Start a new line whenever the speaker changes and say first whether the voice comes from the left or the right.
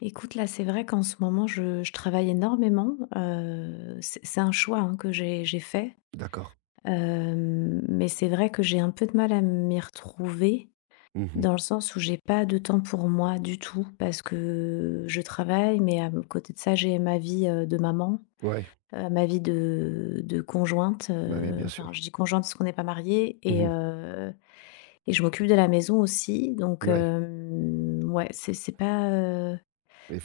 left: Écoute, là, c'est vrai qu'en ce moment, je travaille énormément. C'est un choix, hein, que j'ai fait.
right: D'accord.
left: Mais c'est vrai que j'ai un peu de mal à m'y retrouver,
right: Mmh.
left: dans le sens où j'ai pas de temps pour moi du tout, parce que je travaille, mais à côté de ça, j'ai ma vie de maman,
right: Ouais,
left: ma vie de conjointe.
right: bah oui, bien
left: Enfin,
right: sûr.
left: je dis conjointe parce qu'on n'est pas mariés. Et,
right: Mmh.
left: euh, et je m'occupe de la maison aussi. Donc,
right: Ouais,
left: ouais, c'est pas.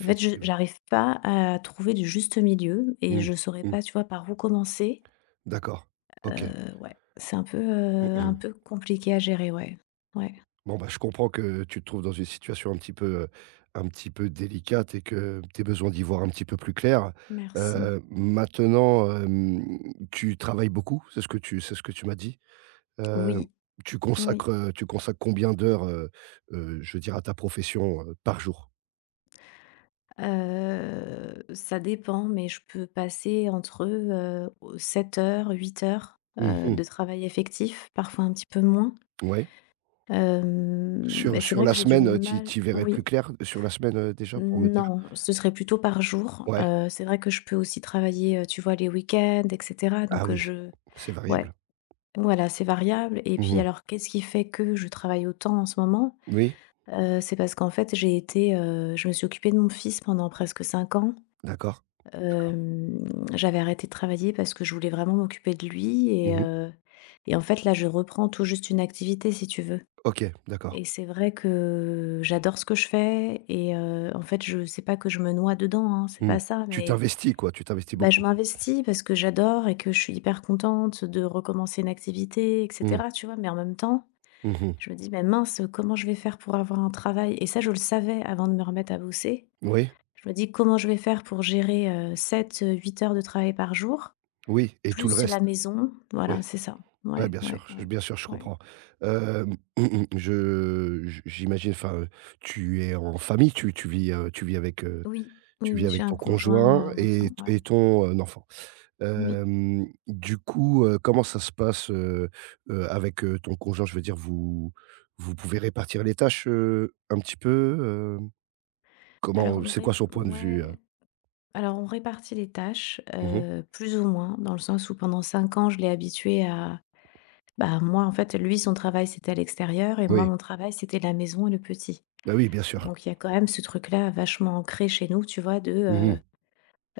left: En fait, je j'arrive pas à trouver du juste milieu et
right: Mmh.
left: je saurais
right: Mmh.
left: pas, tu vois, par où commencer.
right: D'accord. OK.
left: Ouais, c'est un
right: Mhm.
left: peu compliqué à gérer, ouais. Ouais,
right: Bon, bah je comprends que tu te trouves dans une situation un petit peu délicate et que tu aies besoin d'y voir un petit peu plus clair.
left: merci.
right: Maintenant, tu travailles beaucoup? C'est ce que tu c'est ce que tu m'as dit? Heu,
left: Oui,
right: Tu
left: oui,
right: consacres, tu consacres combien d'heures, je veux dire, à ta profession, par jour?
left: ça dépend, mais je peux passer entre, 7 heures, 8 heures
right: Mmh,
left: de travail effectif, parfois un petit peu moins.
right: mmh. Ouais.
left: Mais
right: Sur
left: c'est
right: sur
left: vrai que
right: la
left: j'ai du
right: semaine, tu y
left: mal,
right: tu y verrais plus
left: oui.
right: clair sur la semaine, déjà, pour me dire?
left: Non, ce serait plutôt par jour.
right: Ouais.
left: C'est vrai que je peux aussi travailler, tu vois, les week-ends et cetera,
right: Ah
left: donc
right: oui,
left: je
right: c'est
left: ouais,
right: variable.
left: voilà, c'est variable. Et
right: Mmh
left: puis,
right: mh.
left: alors, qu'est-ce qui fait que je travaille autant en ce moment?
right: Oui,
left: C'est parce qu'en fait, je me suis occupée de mon fils pendant presque 5 ans.
right: d'accord.
left: Hem, J'avais arrêté de travailler parce que je voulais vraiment m'occuper de lui et
right: Mmh mh.
left: heu et en fait, là, je reprends tout juste une activité, si tu veux.
right: OK, d'accord.
left: Et c'est vrai que j'adore ce que je fais en fait, je sais pas, que je me noie dedans, hein, c'est
right: Mmh.
left: pas ça,
right: Tu
left: mais
right: t'investis quoi, tu t'investis
left: bah, je
right: beaucoup.
left: m'investis parce que j'adore et que je suis hyper contente de recommencer une activité et
right: Mmh.
left: cetera, tu vois? Mais en même temps,
right: Mmh mh.
left: je me dis: «Mais mince, comment je vais faire pour avoir un travail?» Et ça, je le savais avant de me remettre à bosser.
right: Oui,
left: Je me dis: «Comment je vais faire pour gérer, 7 8 heures de travail par jour,
right: oui, et tout le
left: plus
right: reste.
left: la maison?»
right: Oui.
left: Voilà, c'est ça.
right: Ouais,
left: Ouais,
right: bien
left: ouais,
right: sûr, je
left: ouais,
right: je
left: ouais.
right: comprends. Hem, je j'imagine enfin, tu es en famille, tu
left: Oui,
right: tu
left: oui,
right: vis
left: oui, j'ai
right: avec
left: un
right: ton
left: conjoint et
right: conjoint
left: un
right: et
left: enfant, ouais.
right: t et ton, enfant?
left: Oui.
right: Du coup, comment ça se passe, avec, ton conjoint? Je veux dire, vous vous pouvez répartir les tâches, un petit peu, heu?
left: Alors
right: Comment
left: on
right: c'est quoi
left: ré
right: son point de vue, heu?
left: Ouais, alors on répartit les tâches,
right: Mmh.
left: plus ou moins, dans le sens où pendant 5 ans, je l'ai habitué à. Bah, moi, en fait, lui, son travail, c'était à l'extérieur, et moi,
right: Oui,
left: mon travail, c'était la maison et le petit.
right: bah oui, bien sûr.
left: Donc il y a quand même ce truc-là vachement ancré chez nous, tu vois?
right: Mmh.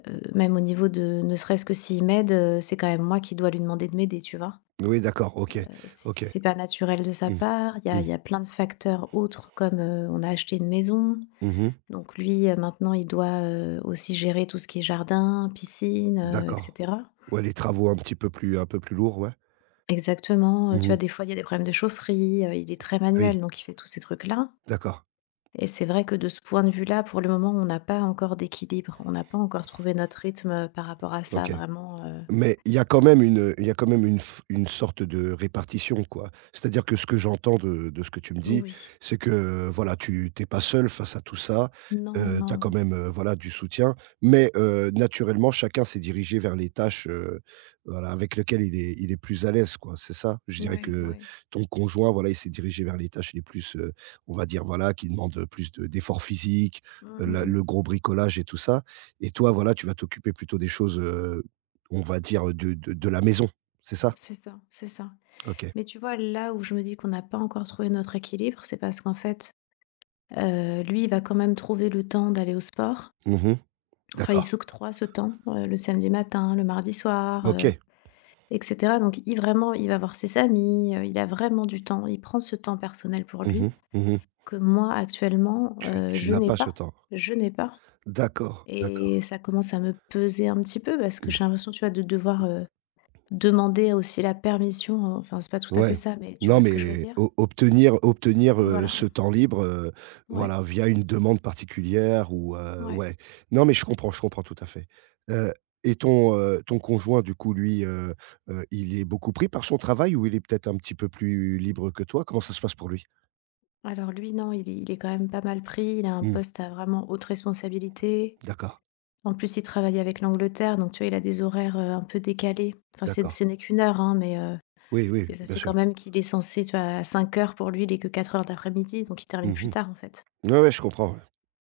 left: Même au niveau de ne serait-ce que s'il m'aide, c'est quand même moi qui dois lui demander de m'aider, tu vois?
right: Oui, d'accord, OK,
left: Heu,
right: OK.
left: c'est pas naturel de sa
right: Mmh.
left: part, il y a il
right: Mmh.
left: y a plein de facteurs autres, comme, on a acheté une maison.
right: Mmh.
left: Donc lui, maintenant, il doit, aussi gérer tout ce qui est jardin, piscine, et
right: D'accord.
left: cetera.
right: Ouais, les travaux un petit peu plus un peu plus lourds, ouais.
left: Exactement, tu vois,
right: Mmh.
left: des fois, il y a des problèmes de chaufferie, il est très
right: Oui,
left: manuel, donc il fait tous ces trucs-là.
right: d'accord.
left: Et c'est vrai que de ce point de vue-là, pour le moment, on n'a pas encore d'équilibre. On n'a pas encore trouvé notre rythme, par rapport à ça,
right: OK.
left: vraiment,
right: Mais il y a quand même une il y a quand même une f une sorte de répartition, quoi. C'est-à-dire que ce que j'entends de ce que tu me dis,
left: oui.
right: c'est que, voilà, tu t'es pas seul face à tout ça,
left: Non,
right: tu as
left: non.
right: quand même, voilà, du soutien. Mais, naturellement, chacun s'est dirigé vers les tâches, voilà, avec lesquelles il est plus à l'aise, quoi, c'est ça? Je dirais
left: Ouais,
right: que
left: ouais.
right: ton conjoint, voilà, il s'est dirigé vers les tâches les plus, on va dire, voilà, qui demandent plus de d'efforts physiques,
left: Mmh, mmh
right: la
left: mh.
right: le gros bricolage et tout ça. Et toi, voilà, tu vas t'occuper plutôt des choses, on va dire, de de la maison, c'est ça?
left: C'est ça, c'est ça.
right: OK.
left: Mais tu vois, là où je me dis qu'on n'a pas encore trouvé notre équilibre, c'est parce qu'en fait, lui, il va quand même trouver le temps d'aller au sport.
right: Mmh.
left: Enfin, il
right: D'accord.
left: s'octroie ce temps, le samedi matin, le mardi soir,
right: OK.
left: et cetera. Donc il va voir ses amis, il a vraiment du temps. Il prend ce temps personnel pour
right: Mmh
left: lui,
right: mh. Mmh.
left: que moi, actuellement,
right: Tu tu
left: je
right: n'as
left: n'ai
right: pas ce
left: pas.
right: temps.
left: Je n'ai pas,
right: D'accord,
left: et
right: d'accord.
left: ça commence à me peser un petit peu parce que
right: Mmh,
left: j'ai l'impression, tu vois, de devoir, demander aussi la permission, enfin, c'est pas tout à fait
right: ouais.
left: ça, mais tu vois
right: Non,
left: ce que je veux
right: mais
left: dire?
right: o obtenir obtenir, ce
left: Voilà,
right: temps libre,
left: ouais,
right: voilà, via une demande particulière ou
left: ouais.
right: ouais. Non, mais je comprends tout à fait. Heu et ton, ton conjoint, du coup, lui, il est beaucoup pris par son travail, ou il est peut-être un petit peu plus libre que toi? Comment ça se passe pour lui?
left: Alors lui, non, il est quand même pas mal pris. Il a un
right: Mmh,
left: poste à vraiment haute responsabilité.
right: d'accord,
left: En plus, il travaille avec l'Angleterre, donc tu vois, il a des horaires, un peu décalés. Enfin, c'est
right: d'accord.
left: ce n'est qu'une heure, hein, mais heu,
right: Oui, oui,
left: mais ça
right: bien
left: fait
right: sûr.
left: quand même qu'il est censé, tu vois, à 5 heures pour lui, il est que 4 heures daprès midi, donc il termine plus
right: Mmh.
left: tard, en fait.
right: Ouais, ouais, je comprends, ouais.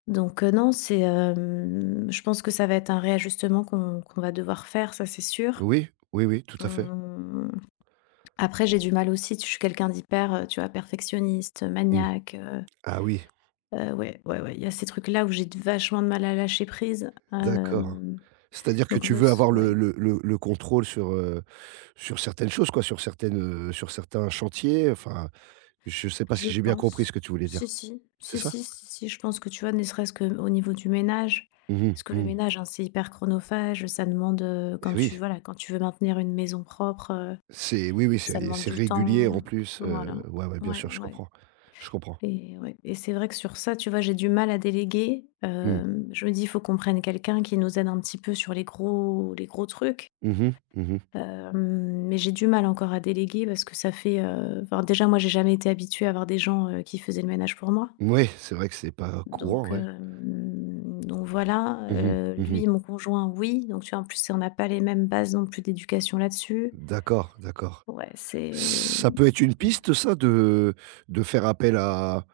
left: Donc non, je pense que ça va être un réajustement qu'on va devoir faire, ça, c'est sûr.
right: Oui, oui, oui, tout à fait.
left: Mmh, après, j'ai du mal aussi, je suis quelqu'un d'hyper, tu vois, perfectionniste,
right: Mmh.
left: maniaque.
right: Ah oui,
left: Ouais, ouais, ouais, il y a ces trucs-là où j'ai vachement de mal à lâcher prise.
right: d'accord.
left: Hem,
right: C'est-à-dire que
left: donc
right: tu
left: ne
right: veux
left: s
right: avoir le
left: Ouais.
right: contrôle sur, sur certaines choses, quoi, sur certaines, sur certains chantiers, enfin, je ne sais pas
left: Je
right: si j'ai bien compris ce
left: pense.
right: que tu voulais
left: Si,
right: dire.
left: si.
right: C'est
left: Si,
right: ça?
left: si, si, si, je pense que, tu vois, ne serait-ce qu'au niveau du ménage,
right: Mmh
left: parce que
right: mh,
left: le
right: mmh.
left: ménage, hein, c'est hyper chronophage, ça demande, quand tu
right: Oui,
left: voilà, quand tu veux maintenir une maison propre,
right: c'est oui,
left: ça demande
right: c'est
left: du
right: régulier en
left: temps.
right: plus,
left: Voilà.
right: ouais, ouais, bien
left: Ouais,
right: sûr, je
left: ouais,
right: comprends, je comprends.
left: et c'est vrai que sur ça, tu vois, j'ai du mal à déléguer.
right: Mmh.
left: Je me dis: «Il faut qu'on prenne quelqu'un qui nous aide un petit peu sur les gros, les gros trucs».
right: Mmh mh, mmh.
left: Mais j'ai du mal encore à déléguer parce que ça fait, enfin, déjà, moi, j'ai jamais été habituée à avoir des gens, qui faisaient le ménage pour moi.
right: C'est vrai que c'est pas courant,
left: Donc,
right: ouais.
left: hem, donc voilà,
right: Mmh mh, mmh.
left: lui, mon conjoint, oui, donc tu vois, en plus, on n'a pas les mêmes bases non plus d'éducation là-dessus.
right: D'accord, d'accord.
left: Ouais, c'est
right: Ça peut être une
left: mmh,
right: piste, ça, de faire appel à,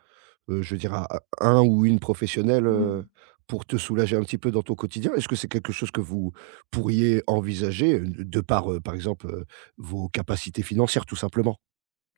right: je dirais, à un ou une professionnelle,
left: mmh.
right: pour te soulager un petit peu dans ton quotidien. Est-ce que c'est quelque chose que vous pourriez envisager, de par, par exemple, vos capacités financières tout simplement?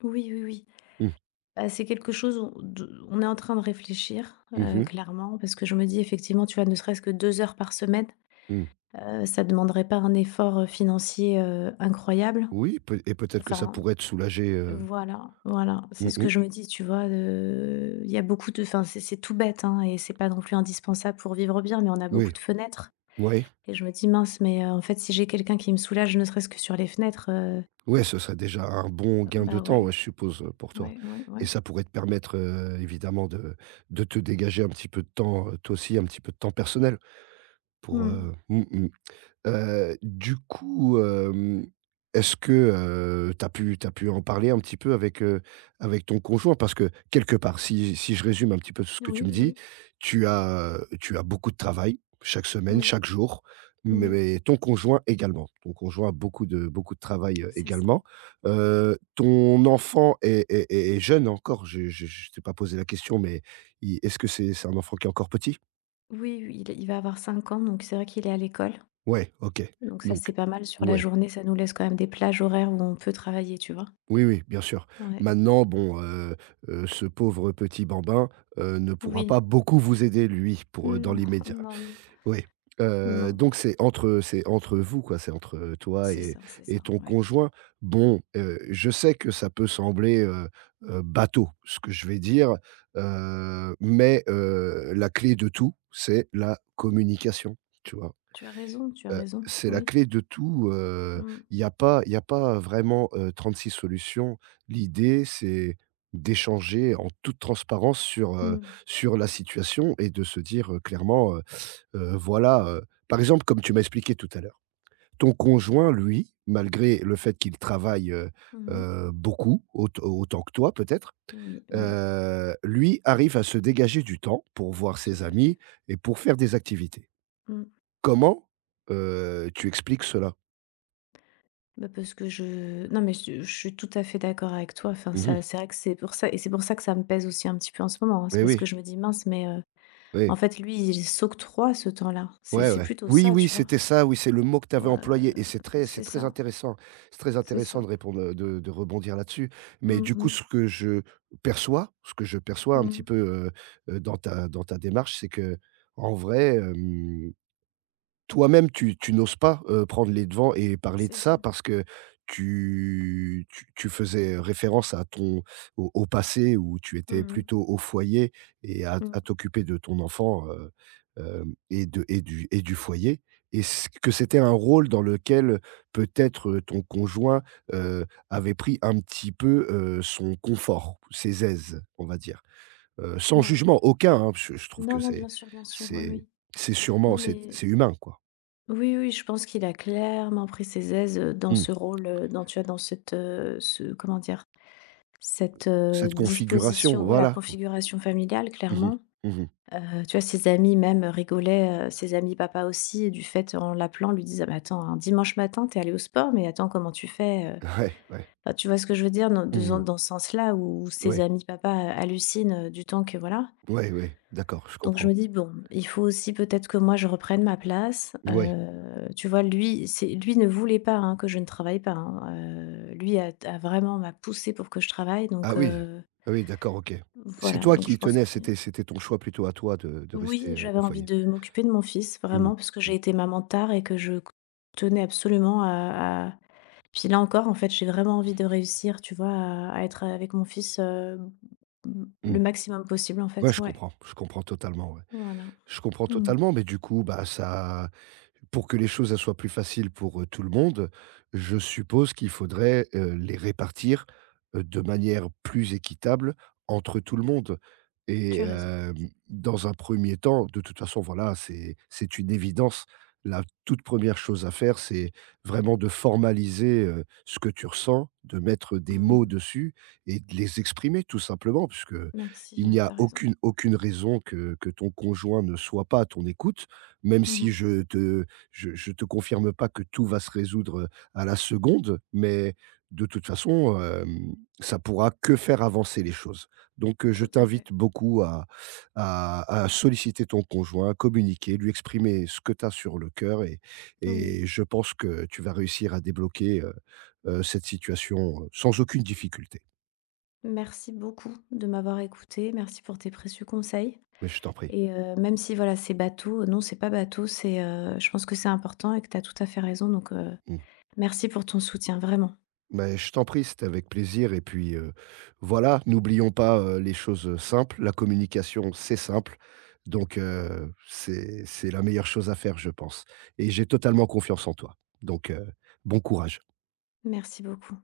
left: Oui, oui, oui.
right: Mmh.
left: Bah, c'est quelque chose, on est en train de réfléchir,
right: Mmh mh.
left: clairement, parce que je me dis, effectivement, tu vois, ne serait-ce que 2 heures par semaine,
right: Mmh.
left: ça ne demanderait pas un effort, financier, incroyable.
right: Oui, peut- et peut-être que ça
left: Enfin,
right: pourrait te soulager.
left: voilà, voilà, c'est
right: Mmh
left: ce
right: mh.
left: que je me dis, tu vois, il y a beaucoup de, enfin, c'est tout bête, hein, et c'est pas non plus indispensable pour vivre bien, mais on a beaucoup
right: Oui.
left: de fenêtres
right: Ouais.
left: et je me dis: «Mince, mais en fait, si j'ai quelqu'un qui me soulage, ne serait-ce que sur les fenêtres,
right: Ouais, ce serait déjà un bon gain de
left: bah,
right: temps,
left: ouais,
right: ouais, je suppose, pour toi,
left: ouais, ouais,
right: et
left: ouais.»
right: ça pourrait te permettre, évidemment, de te dégager un petit peu de temps, toi aussi, un petit peu de temps personnel pour,
left: Mmh.
right: heu. Mmh mh. Du coup, est-ce que, tu as pu t'as pu en parler un petit peu avec, avec ton conjoint? Parce que quelque part, si si je résume un petit peu tout ce
left: Oui,
right: que tu me
left: oui,
right: dis,
left: oui.
right: tu as, tu as beaucoup de travail chaque semaine,
left: Oui,
right: chaque jour,
left: oui,
right: mais ton conjoint également. Ton conjoint a beaucoup de travail,
left: c'est ça.
right: également. Ton enfant est est jeune encore? Je t'ai pas posé la question, mais il est-ce que c'est un enfant qui est encore petit?
left: Oui, oui, il va avoir 5 ans, donc c'est vrai qu'il est à l'école,
right: Ouais, OK,
left: donc ça,
right: donc
left: c'est pas mal sur la
right: ouais.
left: journée, ça nous laisse quand même des plages horaires où on peut travailler, tu vois?
right: Oui, oui, bien sûr.
left: Ouais.
right: Maintenant, bon, ce pauvre petit bambin, ne pourra
left: Oui.
right: pas beaucoup vous aider, lui, pour,
left: Non,
right: dans l'immédiat.
left: non, non.
right: Oui,
left: Non,
right: donc c'est entre vous, quoi, c'est entre toi
left: c'est
right: et
left: ça,
right: ton
left: ouais.
right: conjoint. Bon, je sais que ça peut sembler, bateau, ce que je vais dire, mais la clé de tout, c'est la communication, tu vois?
left: Tu as raison,
right: C'est la
left: oui.
right: clé de tout,
left: Mmh.
right: il y a pas il y a pas vraiment, six solutions. L'idée, c'est d'échanger en toute transparence sur,
left: Mmh.
right: sur la situation, et de se dire, clairement, voilà, par exemple, comme tu m'as expliqué tout à l'heure, ton conjoint, lui, malgré le fait qu'il travaille,
left: Mmh.
right: beaucoup, autant que toi peut-être,
left: Oui, oui,
right: lui arrive à se dégager du temps pour voir
left: tout
right: ses
left: à fait.
right: amis et pour faire des activités.
left: Mmh.
right: Comment, tu expliques cela?
left: Bah, parce que je non, mais je suis tout à fait d'accord avec toi, enfin,
right: Mmh mh.
left: ça, c'est vrai que c'est pour ça, et c'est pour ça que ça me pèse aussi un petit peu en ce moment, hein. C'est
right: Mais
left: parce
right: oui,
left: que je me dis: «Mince». Mais en
right: oui.
left: fait, lui, il s'octroie ce temps-là. C'est
right: Ouais,
left: c'est
right: ouais.
left: plutôt
right: Oui,
left: ça,
right: oui,
left: tu vois?
right: c'était ça, oui, c'est le mot que tu
left: Heu,
right: avais employé, et c'est
left: c'est
right: très
left: ça,
right: intéressant. C'est très
left: c'est
right: intéressant de
left: ça.
right: répondre, de rebondir là-dessus. Mais
left: Mmh
right: du coup,
left: mh.
right: ce que je perçois, ce que je perçois un petit
left: Mmh.
right: peu, dans ta démarche, c'est qu'en vrai, hem, toi-même, tu tu n'oses pas, prendre les devants et parler de
left: C'est ça.
right: ça, parce que tu tu faisais référence à ton au au passé où tu
left: Mmh
right: étais
left: mh.
right: plutôt au foyer et
left: Mmh.
right: à t'occuper de ton enfant, hem et de et du foyer, et c'était un rôle dans lequel peut-être, ton conjoint, avait pris un petit peu, son confort, ses aises, on va dire. Sans
left: Ouais.
right: jugement aucun, hein, je trouve
left: Non,
right: que
left: non,
right: c'est
left: bien sûr, oui,
right: c'est
left: oui.
right: c'est sûrement
left: Non, mais
right: c'est humain, quoi.
left: oui, oui, je pense qu'il a clairement pris ses aises, dans
right: Mmh.
left: ce rôle, dans, tu vois, dans cette, ce, comment dire? Cette,
right: Cette configuration,
left: disposition, voilà,
right: voilà.
left: configuration familiale,
right: Mmh mh.
left: clairement.
right: Mmh mh.
left: Tu vois, ses amis même rigolaient, ses amis papa aussi et du fait, en l'appelant, lui disaient: «Ah, mais attends, un dimanche matin, t'es allé au sport, mais attends, comment tu fais,»
right: Ouais, ouais.
left: Enfin, tu vois ce que je veux dire? Dans
right: Mmh
left: de
right: mh.
left: dans ce sens-là où ses
right: Ouais.
left: amis papa hallucinent, du temps que, voilà.
right: Ouais, ouais, d'accord, je
left: Donc je
right: comprends.
left: me dis: «Bon, il faut aussi peut-être que moi, je reprenne ma place».
right: Ouais.
left: Tu vois, lui, c'est lui ne voulait pas, hein, que je ne travaille pas, hein. Lui, a a vraiment m'a poussé pour que je travaille,
right: Ah
left: donc
right: oui. Ah oui, d'accord, OK. C'est
left: voilà,
right: toi
left: donc
right: qui
left: je
right: y
left: pense
right: tenais,
left: que
right: c'était c'était ton choix plutôt, à toi, de
left: oui,
right: rester,
left: j'avais
right: au
left: envie
right: foyer.
left: de m'occuper de mon fils
right: Mmh.
left: vraiment parce que
right: Mmh.
left: j'ai été maman tard et que je tenais absolument à puis, là encore, en fait, j'ai vraiment envie de réussir, tu vois, à être avec mon fils,
right: Mmh.
left: le maximum possible, en
right: Ouais,
left: fait. Ouais,
right: je comprends totalement, ouais.
left: voilà.
right: Je comprends
left: Mmh.
right: totalement, mais du coup, bah, ça pour que les choses, elles soient plus faciles pour, tout le monde, je suppose qu'il faudrait, les répartir, de manière plus équitable entre tout le monde, et
left: Tu as raison.
right: dans un premier temps, de toute façon, voilà, c'est une évidence. La toute première chose à faire, c'est vraiment de formaliser, ce que tu ressens, de mettre des mots
left: Mmh.
right: dessus et de les exprimer tout simplement, puisque
left: Merci,
right: il n'y
left: ouais,
right: a
left: t'as raison.
right: aucune aucune raison que ton conjoint ne soit pas à ton écoute, même si
left: Mmh.
right: je te je te confirme pas que tout va se résoudre à la seconde, mais de toute façon, ça pourra que faire avancer les choses. Donc je
left: Tout à fait.
right: t'invite beaucoup à solliciter ton conjoint, à communiquer, lui exprimer ce que tu as sur le cœur,
left: Oui.
right: et je pense que tu vas réussir à débloquer, cette situation, sans aucune difficulté.
left: Merci beaucoup de m'avoir écoutée. Merci pour tes précieux conseils
right: Mais je t'en prie.
left: même si, voilà, c'est bateau, non, c'est pas bateau, je pense que c'est important et que tu as tout à fait raison, donc
right: Mmh.
left: merci pour ton soutien, vraiment.
right: Mais je t'en prie, c'était avec plaisir, et puis, voilà, n'oublions pas, les choses simples. La communication, c'est simple, donc c'est la meilleure chose à faire, je pense, et j'ai totalement confiance en toi, donc bon courage.
left: Merci beaucoup.